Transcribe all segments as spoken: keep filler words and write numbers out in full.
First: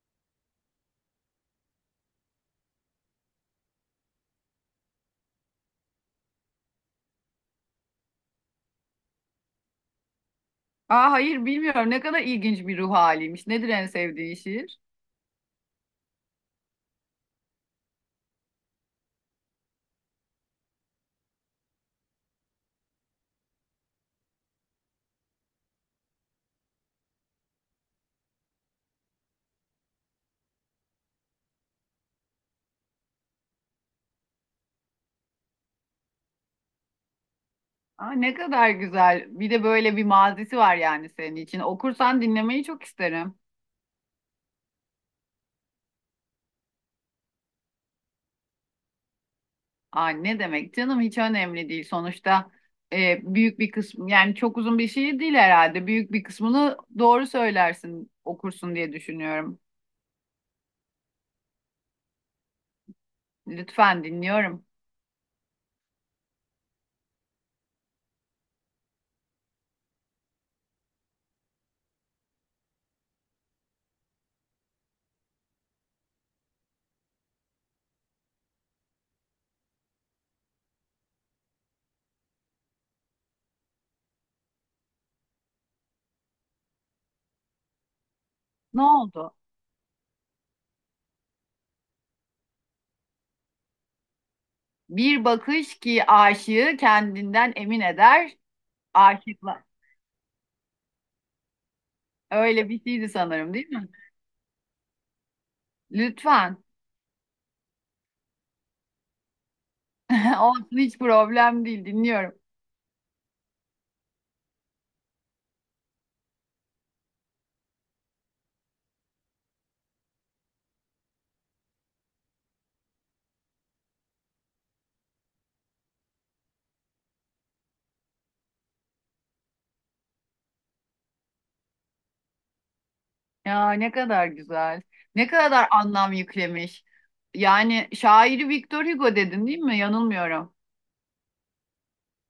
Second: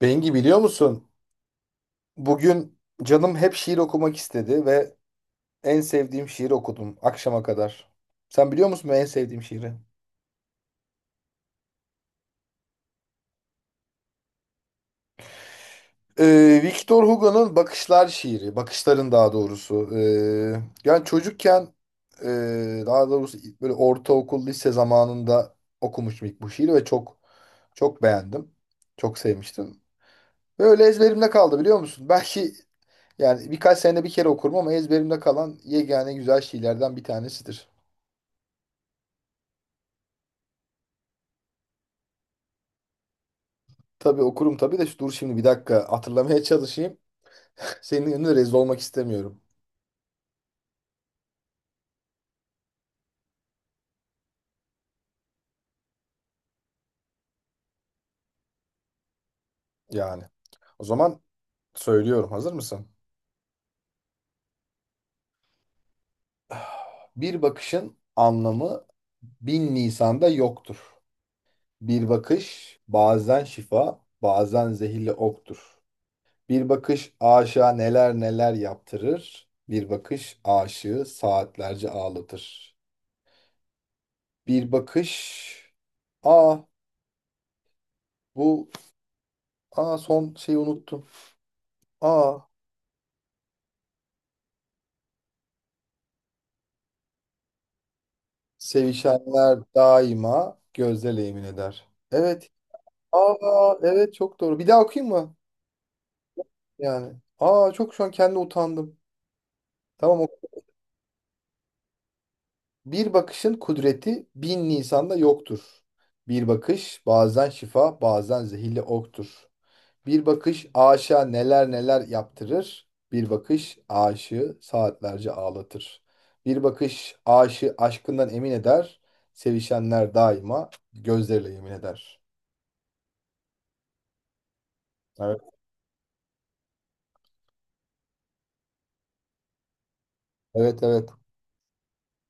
Bengi biliyor musun? Bugün canım hep şiir okumak istedi ve en sevdiğim şiiri okudum akşama kadar. Sen biliyor musun benim en sevdiğim şiiri? Aa, hayır bilmiyorum, ne kadar ilginç bir ruh haliymiş. Nedir en sevdiğin şiir? Ee, Victor Hugo'nun Bakışlar şiiri, bakışların daha doğrusu. Ee, yani çocukken e, daha doğrusu böyle ortaokul, lise zamanında okumuştum ilk bu şiiri ve çok çok beğendim. Çok sevmiştim. Böyle ezberimde kaldı biliyor musun? Belki yani birkaç senede bir kere okurum ama ezberimde kalan yegane güzel şiirlerden bir tanesidir. Aa, ne kadar güzel. Bir de böyle bir mazisi var yani senin için. Okursan dinlemeyi çok isterim. Tabii okurum tabii de şu- dur şimdi bir dakika hatırlamaya çalışayım. Senin önünde rezil olmak istemiyorum Aa, ne demek canım, hiç önemli değil. Sonuçta e, büyük bir kısmı, yani çok uzun bir şiir değil herhalde. Büyük bir kısmını doğru söylersin okursun diye düşünüyorum. yani. O zaman söylüyorum. Hazır mısın? Lütfen, dinliyorum. Bir bakışın anlamı bin Nisan'da yoktur. Bir bakış bazen şifa, bazen zehirli oktur. Bir bakış aşığa neler neler yaptırır. Bir bakış aşığı saatlerce ağlatır. Bir bakış... Aa, bu... Ne oldu? Aa, son şeyi unuttum. Aa, Bir bakış ki aşığı kendinden emin eder. sevişenler Aşıkla. daima gözle emin eder. Evet. Öyle bir şeydi sanırım, değil Aa, mi? evet, çok doğru. Bir daha okuyayım mı? Lütfen. Yani. Aa, çok şu an kendi utandım. Tamam. oku. Olsun, hiç problem değil, dinliyorum. Bir bakışın kudreti bin Nisan'da yoktur. Bir bakış bazen şifa, bazen zehirli oktur. Bir bakış aşığa neler neler yaptırır. Bir bakış aşığı saatlerce ağlatır. Bir bakış aşığı aşkından emin eder. Sevişenler daima gözleriyle yemin eder. Ya, ne kadar güzel. Ne Evet. kadar anlam yüklemiş. Yani şairi Victor Hugo dedin değil mi? Yanılmıyorum. Evet, evet.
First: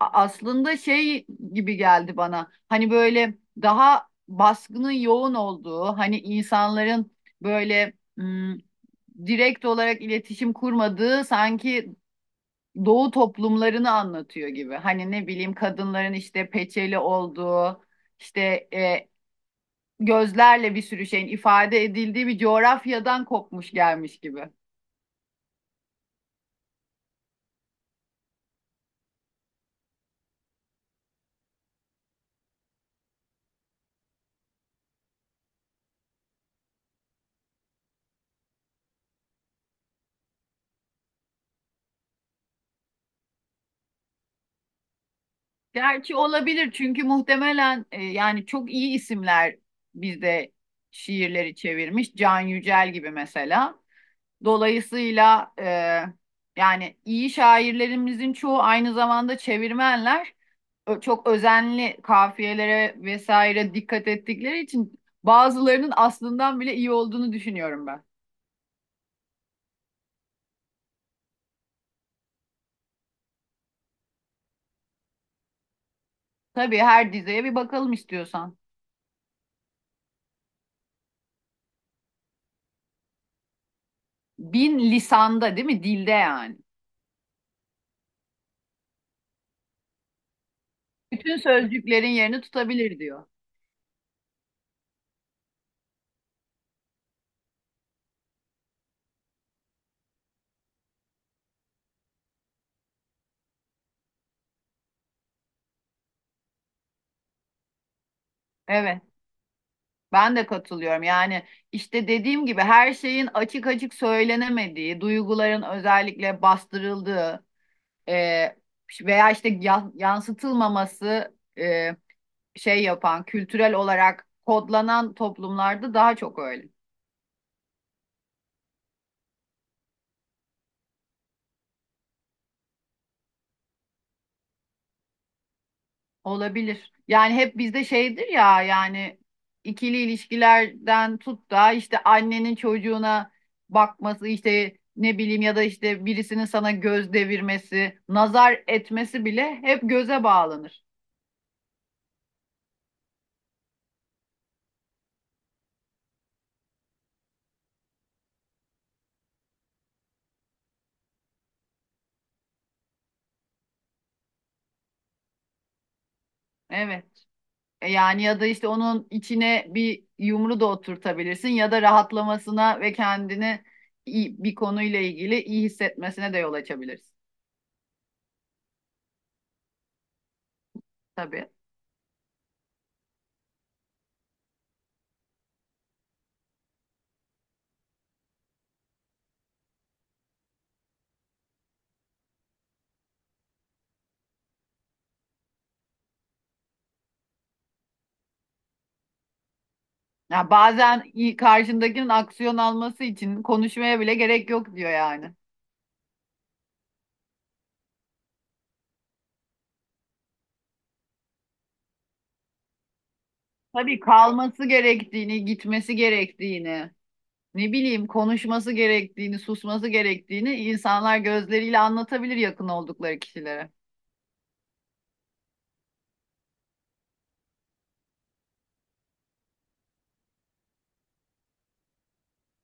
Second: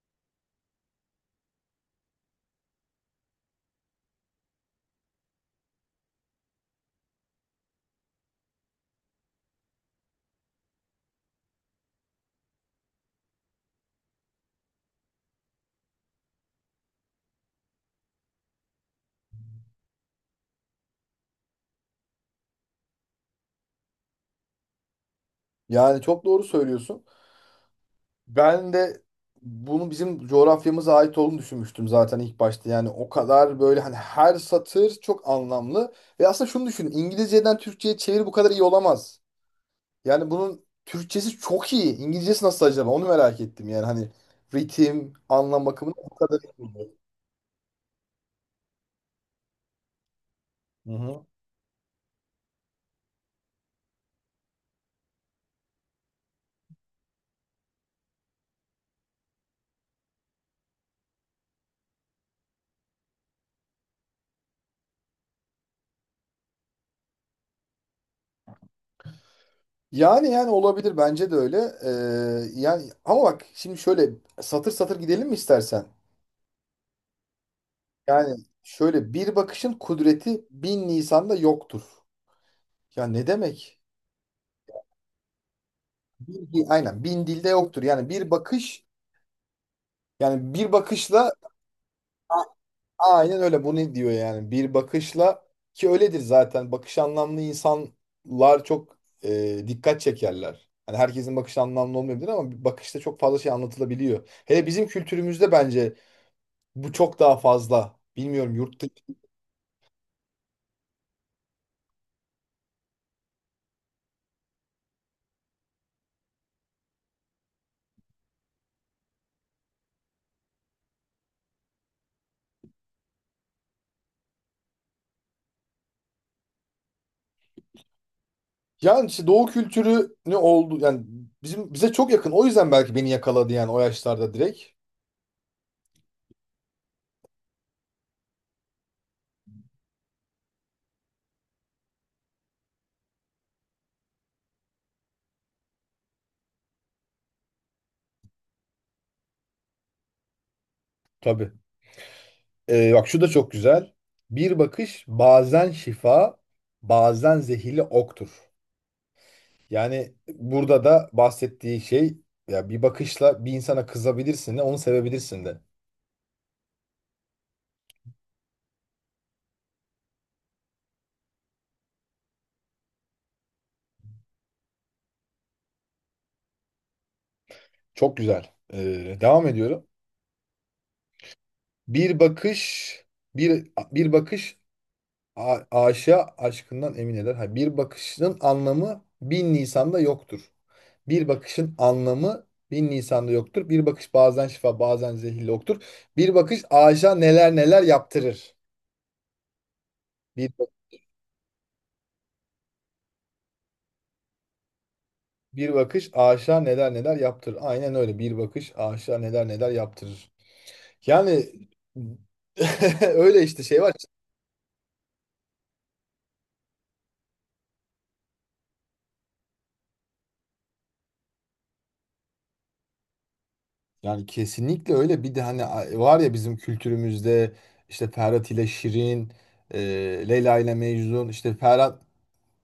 A- aslında şey gibi geldi bana. Hani böyle daha baskının yoğun olduğu, hani insanların böyle hmm, direkt olarak iletişim kurmadığı, sanki doğu toplumlarını anlatıyor gibi. Hani ne bileyim, kadınların işte peçeli olduğu, işte e, gözlerle bir sürü şeyin ifade edildiği bir coğrafyadan kopmuş gelmiş gibi. Yani çok doğru söylüyorsun. Ben de bunu bizim coğrafyamıza ait olduğunu düşünmüştüm zaten ilk başta. Yani o kadar böyle, hani her satır çok anlamlı. Ve aslında şunu düşünün. İngilizceden Türkçe'ye çeviri bu kadar iyi olamaz. Yani bunun Türkçesi çok iyi. İngilizcesi nasıl acaba? Onu merak ettim. Yani hani ritim, anlam bakımından bu Gerçi kadar olabilir iyi. çünkü muhtemelen e, yani çok iyi isimler bizde Hı hı. şiirleri çevirmiş. Can Yücel gibi mesela. Dolayısıyla e, yani iyi şairlerimizin çoğu aynı zamanda çevirmenler. Çok özenli, kafiyelere vesaire dikkat ettikleri için bazılarının aslından bile iyi olduğunu düşünüyorum ben. Yani yani olabilir, bence de öyle. Ee, yani ama bak, şimdi şöyle satır satır gidelim mi istersen? Tabii, her dizeye bir bakalım Yani istiyorsan. şöyle, bir bakışın kudreti bin lisanda yoktur. Ya ne demek? Bin lisanda değil mi? Dilde yani. Bir, aynen bin dilde yoktur. Yani bir bakış, yani bir bakışla Bütün sözcüklerin yerini a- tutabilir diyor. aynen öyle, bunu diyor yani. Bir bakışla, ki öyledir zaten. Bakış anlamlı insanlar çok e, dikkat çekerler. Hani herkesin bakışı anlamlı olmayabilir ama bir bakışta çok fazla şey anlatılabiliyor. Hele bizim kültürümüzde bence bu çok daha fazla. Bilmiyorum yurt. Evet, ben de katılıyorum. Yani işte dediğim gibi, her şeyin açık açık söylenemediği, duyguların özellikle bastırıldığı e, veya işte ya- yansıtılmaması, e, şey yapan, kültürel olarak kodlanan toplumlarda daha çok öyle. Yani işte doğu kültürü ne oldu, yani bizim bize çok yakın. O yüzden belki beni yakaladı yani, o yaşlarda direkt. Olabilir. Yani hep bizde şeydir ya, yani ikili ilişkilerden tut da işte annenin çocuğuna bakması, işte ne bileyim, ya da işte birisinin sana göz devirmesi, nazar etmesi bile hep göze bağlanır. Tabii. Ee, bak şu da çok güzel. Bir bakış bazen şifa, bazen zehirli oktur. Yani burada da bahsettiği şey, ya bir bakışla bir insana kızabilirsin de, onu sevebilirsin de. Evet. E yani, ya da işte onun içine bir yumru da oturtabilirsin, ya da rahatlamasına ve kendini iyi- bir konuyla ilgili iyi hissetmesine de yol açabilirsin. Çok güzel. Ee, devam ediyorum. Tabii. Bir bakış bir bir bakış a- aşığa aşkından emin eder. Ha, bir bakışın anlamı bin Nisan'da yoktur. Bir bakışın anlamı bin Nisan'da yoktur. Bir bakış bazen şifa, bazen zehirli oktur. Bir bakış aşığa neler neler yaptırır. Bir, Ya bak- bazen iyi- karşındakinin aksiyon alması için konuşmaya bile gerek yok diyor yani. bir bakış aşığa neler neler yaptırır. Aynen öyle. Bir bakış aşığa neler neler yaptırır. Yani öyle işte, şey var. Tabii kalması gerektiğini, gitmesi gerektiğini, ne bileyim konuşması gerektiğini, susması gerektiğini insanlar gözleriyle anlatabilir yakın oldukları kişilere. Yani kesinlikle öyle. Bir de hani a- var ya, bizim kültürümüzde işte Ferhat ile Şirin, e, Leyla ile Mecnun. İşte Ferhat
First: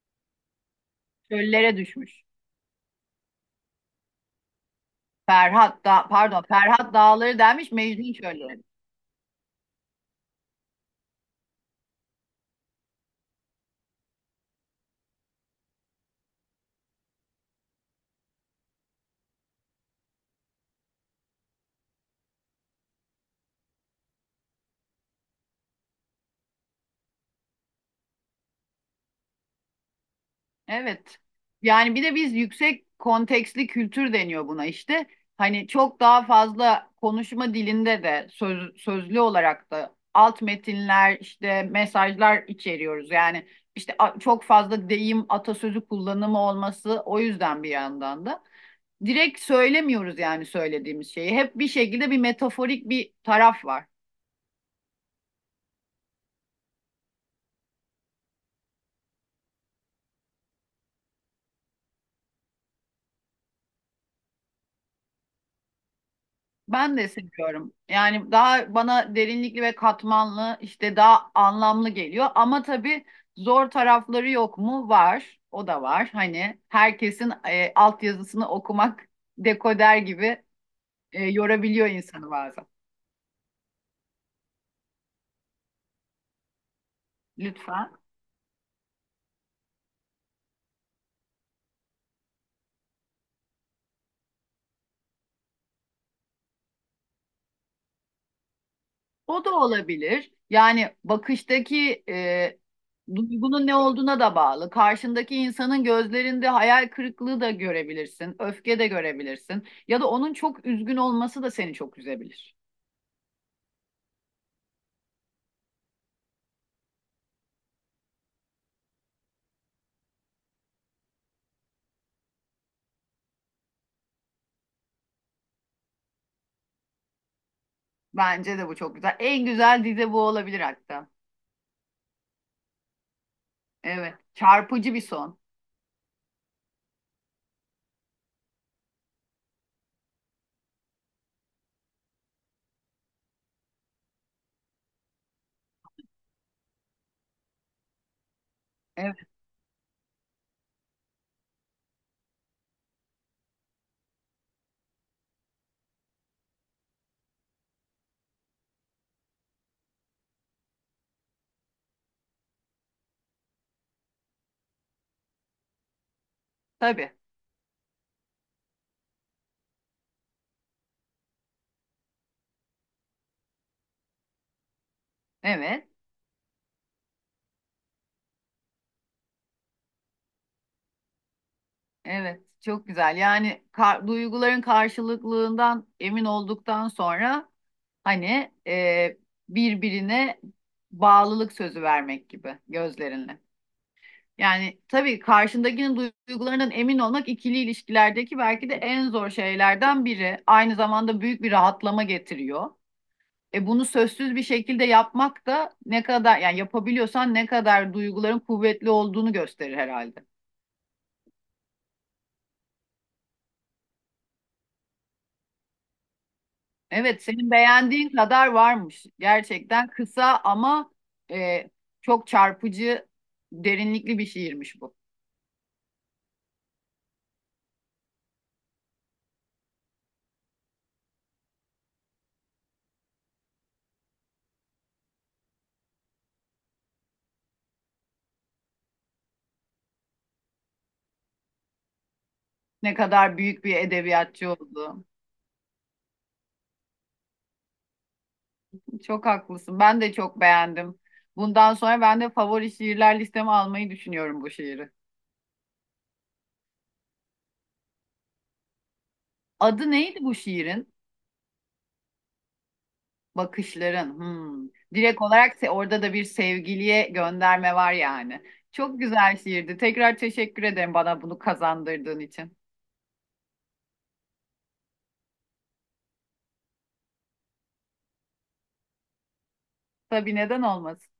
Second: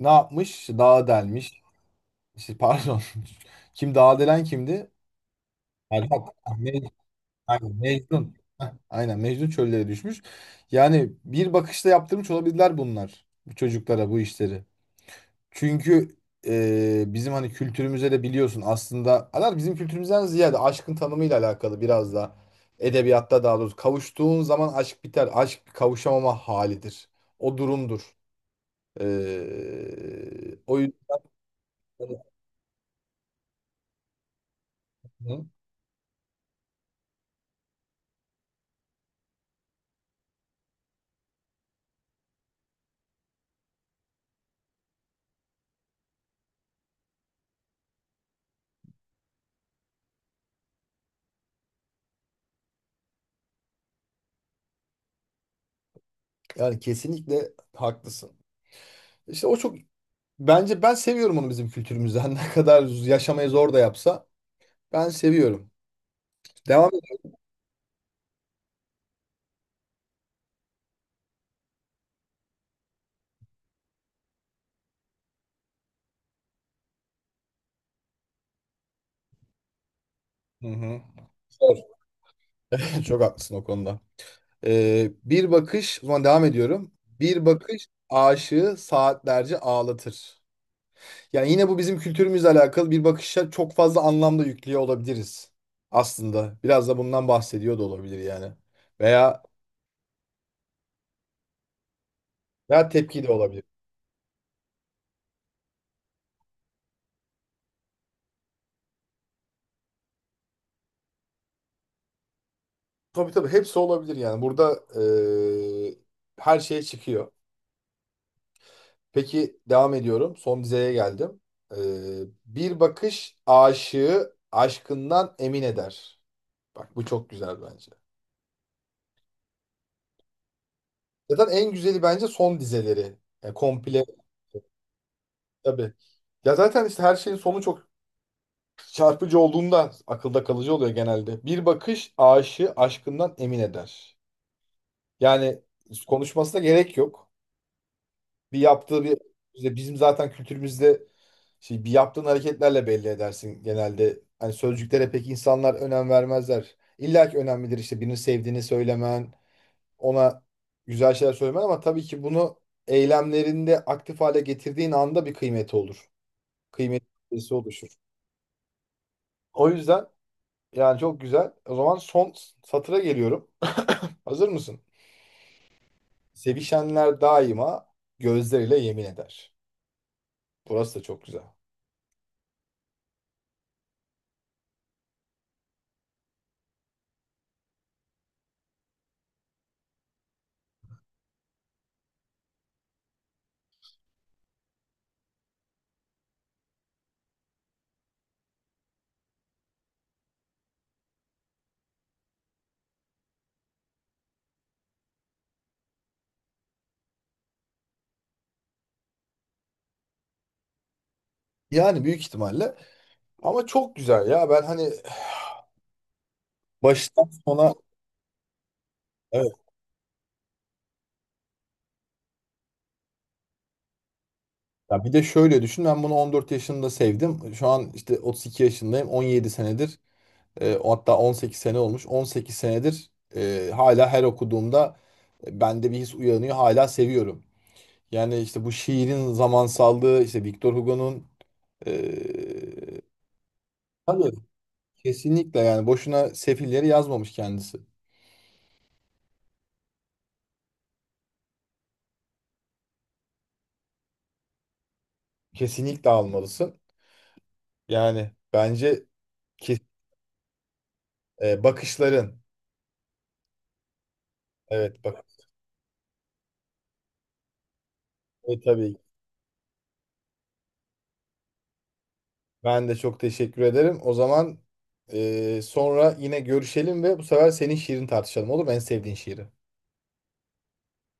ne yapmış? İşte dağa delmiş. Çöllere düşmüş. İşte pardon. Kim dağa delen kimdi? Ferhat da, Ferhat. pardon, Ah, Me- Ferhat Dağları demiş, aynen, Mecnun Mecnun. çölleri. Heh, aynen, Mecnun çöllere düşmüş. Yani bir bakışta yaptırmış olabilirler bunlar. Bu çocuklara bu işleri. Çünkü e, bizim hani kültürümüze de biliyorsun, aslında alar bizim kültürümüzden ziyade aşkın tanımıyla alakalı biraz da, edebiyatta daha doğrusu, kavuştuğun zaman aşk biter. Aşk bir kavuşamama halidir. O durumdur. E, o Evet. Yani bir de yüzden, biz, yüksek kontekstli kültür deniyor buna işte. Hani çok daha fazla konuşma dilinde de söz, sözlü olarak da alt metinler, işte mesajlar içeriyoruz. Yani işte a- çok fazla deyim atasözü kullanımı olması, o yüzden bir yandan da. Direkt söylemiyoruz yani söylediğimiz şeyi. Hep bir şekilde bir metaforik bir taraf var. yani kesinlikle haklısın. İşte o çok, bence ben seviyorum onu bizim kültürümüzden. Ne kadar yaşamayı zor da yapsa ben seviyorum. Devam Ben de et. seviyorum. Yani daha bana derinlikli ve katmanlı, işte daha anlamlı geliyor. Ama tabii, zor tarafları yok mu? Var. O da var. Hani herkesin e, altyazısını okumak, dekoder gibi, Hı hı. e, Zor. yorabiliyor insanı bazen. Çok haklısın o konuda. Ee, bir bakış, o zaman devam ediyorum. Bir bakış Lütfen. aşığı saatlerce ağlatır. Yani yine bu bizim kültürümüzle alakalı, bir bakışa çok fazla anlamda yüklüyor olabiliriz aslında. Biraz da bundan bahsediyor da olabilir yani. Veya O da olabilir. Yani bakıştaki e, veya tepki de olabilir. duygunun ne olduğuna da bağlı. Karşındaki insanın gözlerinde hayal kırıklığı da görebilirsin, öfke de görebilirsin. Ya da onun çok üzgün olması da seni çok üzebilir. Tabii tabii, hepsi olabilir yani. Burada eee, her şey çıkıyor. Peki devam ediyorum. Son dizeye geldim. Eee, Bir bakış aşığı aşkından emin eder. Bak bu çok güzel bence. Bence de bu çok güzel. En güzel dizi bu olabilir hatta. Zaten en güzeli bence son dizeleri. Yani komple, Evet. Çarpıcı bir son. tabii. Ya zaten işte, her şeyin sonu çok çarpıcı olduğunda akılda kalıcı oluyor genelde. Bir bakış aşığı aşkından emin eder. Yani konuşmasına gerek yok. Bir yaptığı Evet. bir işte bizim zaten kültürümüzde, şey, bir yaptığın hareketlerle belli edersin genelde. Hani sözcüklere pek insanlar önem vermezler. İlla ki önemlidir işte birini sevdiğini söylemen, ona güzel şeyler söylemen, ama tabii ki bunu eylemlerinde aktif hale getirdiğin anda bir kıymeti olur. Kıymetli Tabii. birisi oluşur. O yüzden yani çok güzel. O zaman son satıra geliyorum. Hazır mısın? Evet. Sevişenler daima gözleriyle yemin eder. Burası da çok güzel. Evet. Çok güzel. Yani kar- duyguların karşılıklılığından emin olduktan sonra hani e, birbirine bağlılık sözü vermek gibi, gözlerinle. Yani tabii karşındakinin duygularından emin olmak ikili ilişkilerdeki belki de en zor şeylerden biri. Aynı zamanda büyük bir rahatlama getiriyor. E bunu sözsüz bir şekilde yapmak da, ne kadar yani yapabiliyorsan, ne kadar duyguların kuvvetli olduğunu gösterir herhalde. Yani büyük ihtimalle, ama çok güzel ya. Ben hani Evet, baştan senin sona, beğendiğin kadar varmış. evet. Gerçekten kısa ama e, çok çarpıcı, derinlikli bir şiirmiş bu. Ya bir de şöyle düşün, ben bunu on dört yaşında sevdim. Şu an işte otuz iki yaşındayım. On yedi senedir, E, o, hatta on sekiz sene olmuş. on sekiz senedir, e, hala her okuduğumda bende bir his uyanıyor. Hala seviyorum. Yani işte bu şiirin zamansallığı, işte Victor Hugo'nun e, Ne kadar büyük bir tabii, edebiyatçı oldu. kesinlikle, yani boşuna sefilleri yazmamış kendisi. Çok haklısın. Ben de çok beğendim. Bundan sonra ben de favori şiirler listeme almayı düşünüyorum bu şiiri. Kesinlikle almalısın. Yani bence, ki, Adı neydi bu şiirin? e, bakışların. Bakışların. Hmm. Evet, Direkt bak, olarak se- orada da bir sevgiliye gönderme var yani. e, tabii, Çok güzel şiirdi. Tekrar teşekkür ederim bana bunu kazandırdığın için. ben de çok teşekkür ederim. O zaman e, sonra yine görüşelim ve bu sefer senin şiirini tartışalım, olur mu? En sevdiğin şiiri. Tabii, neden olmasın?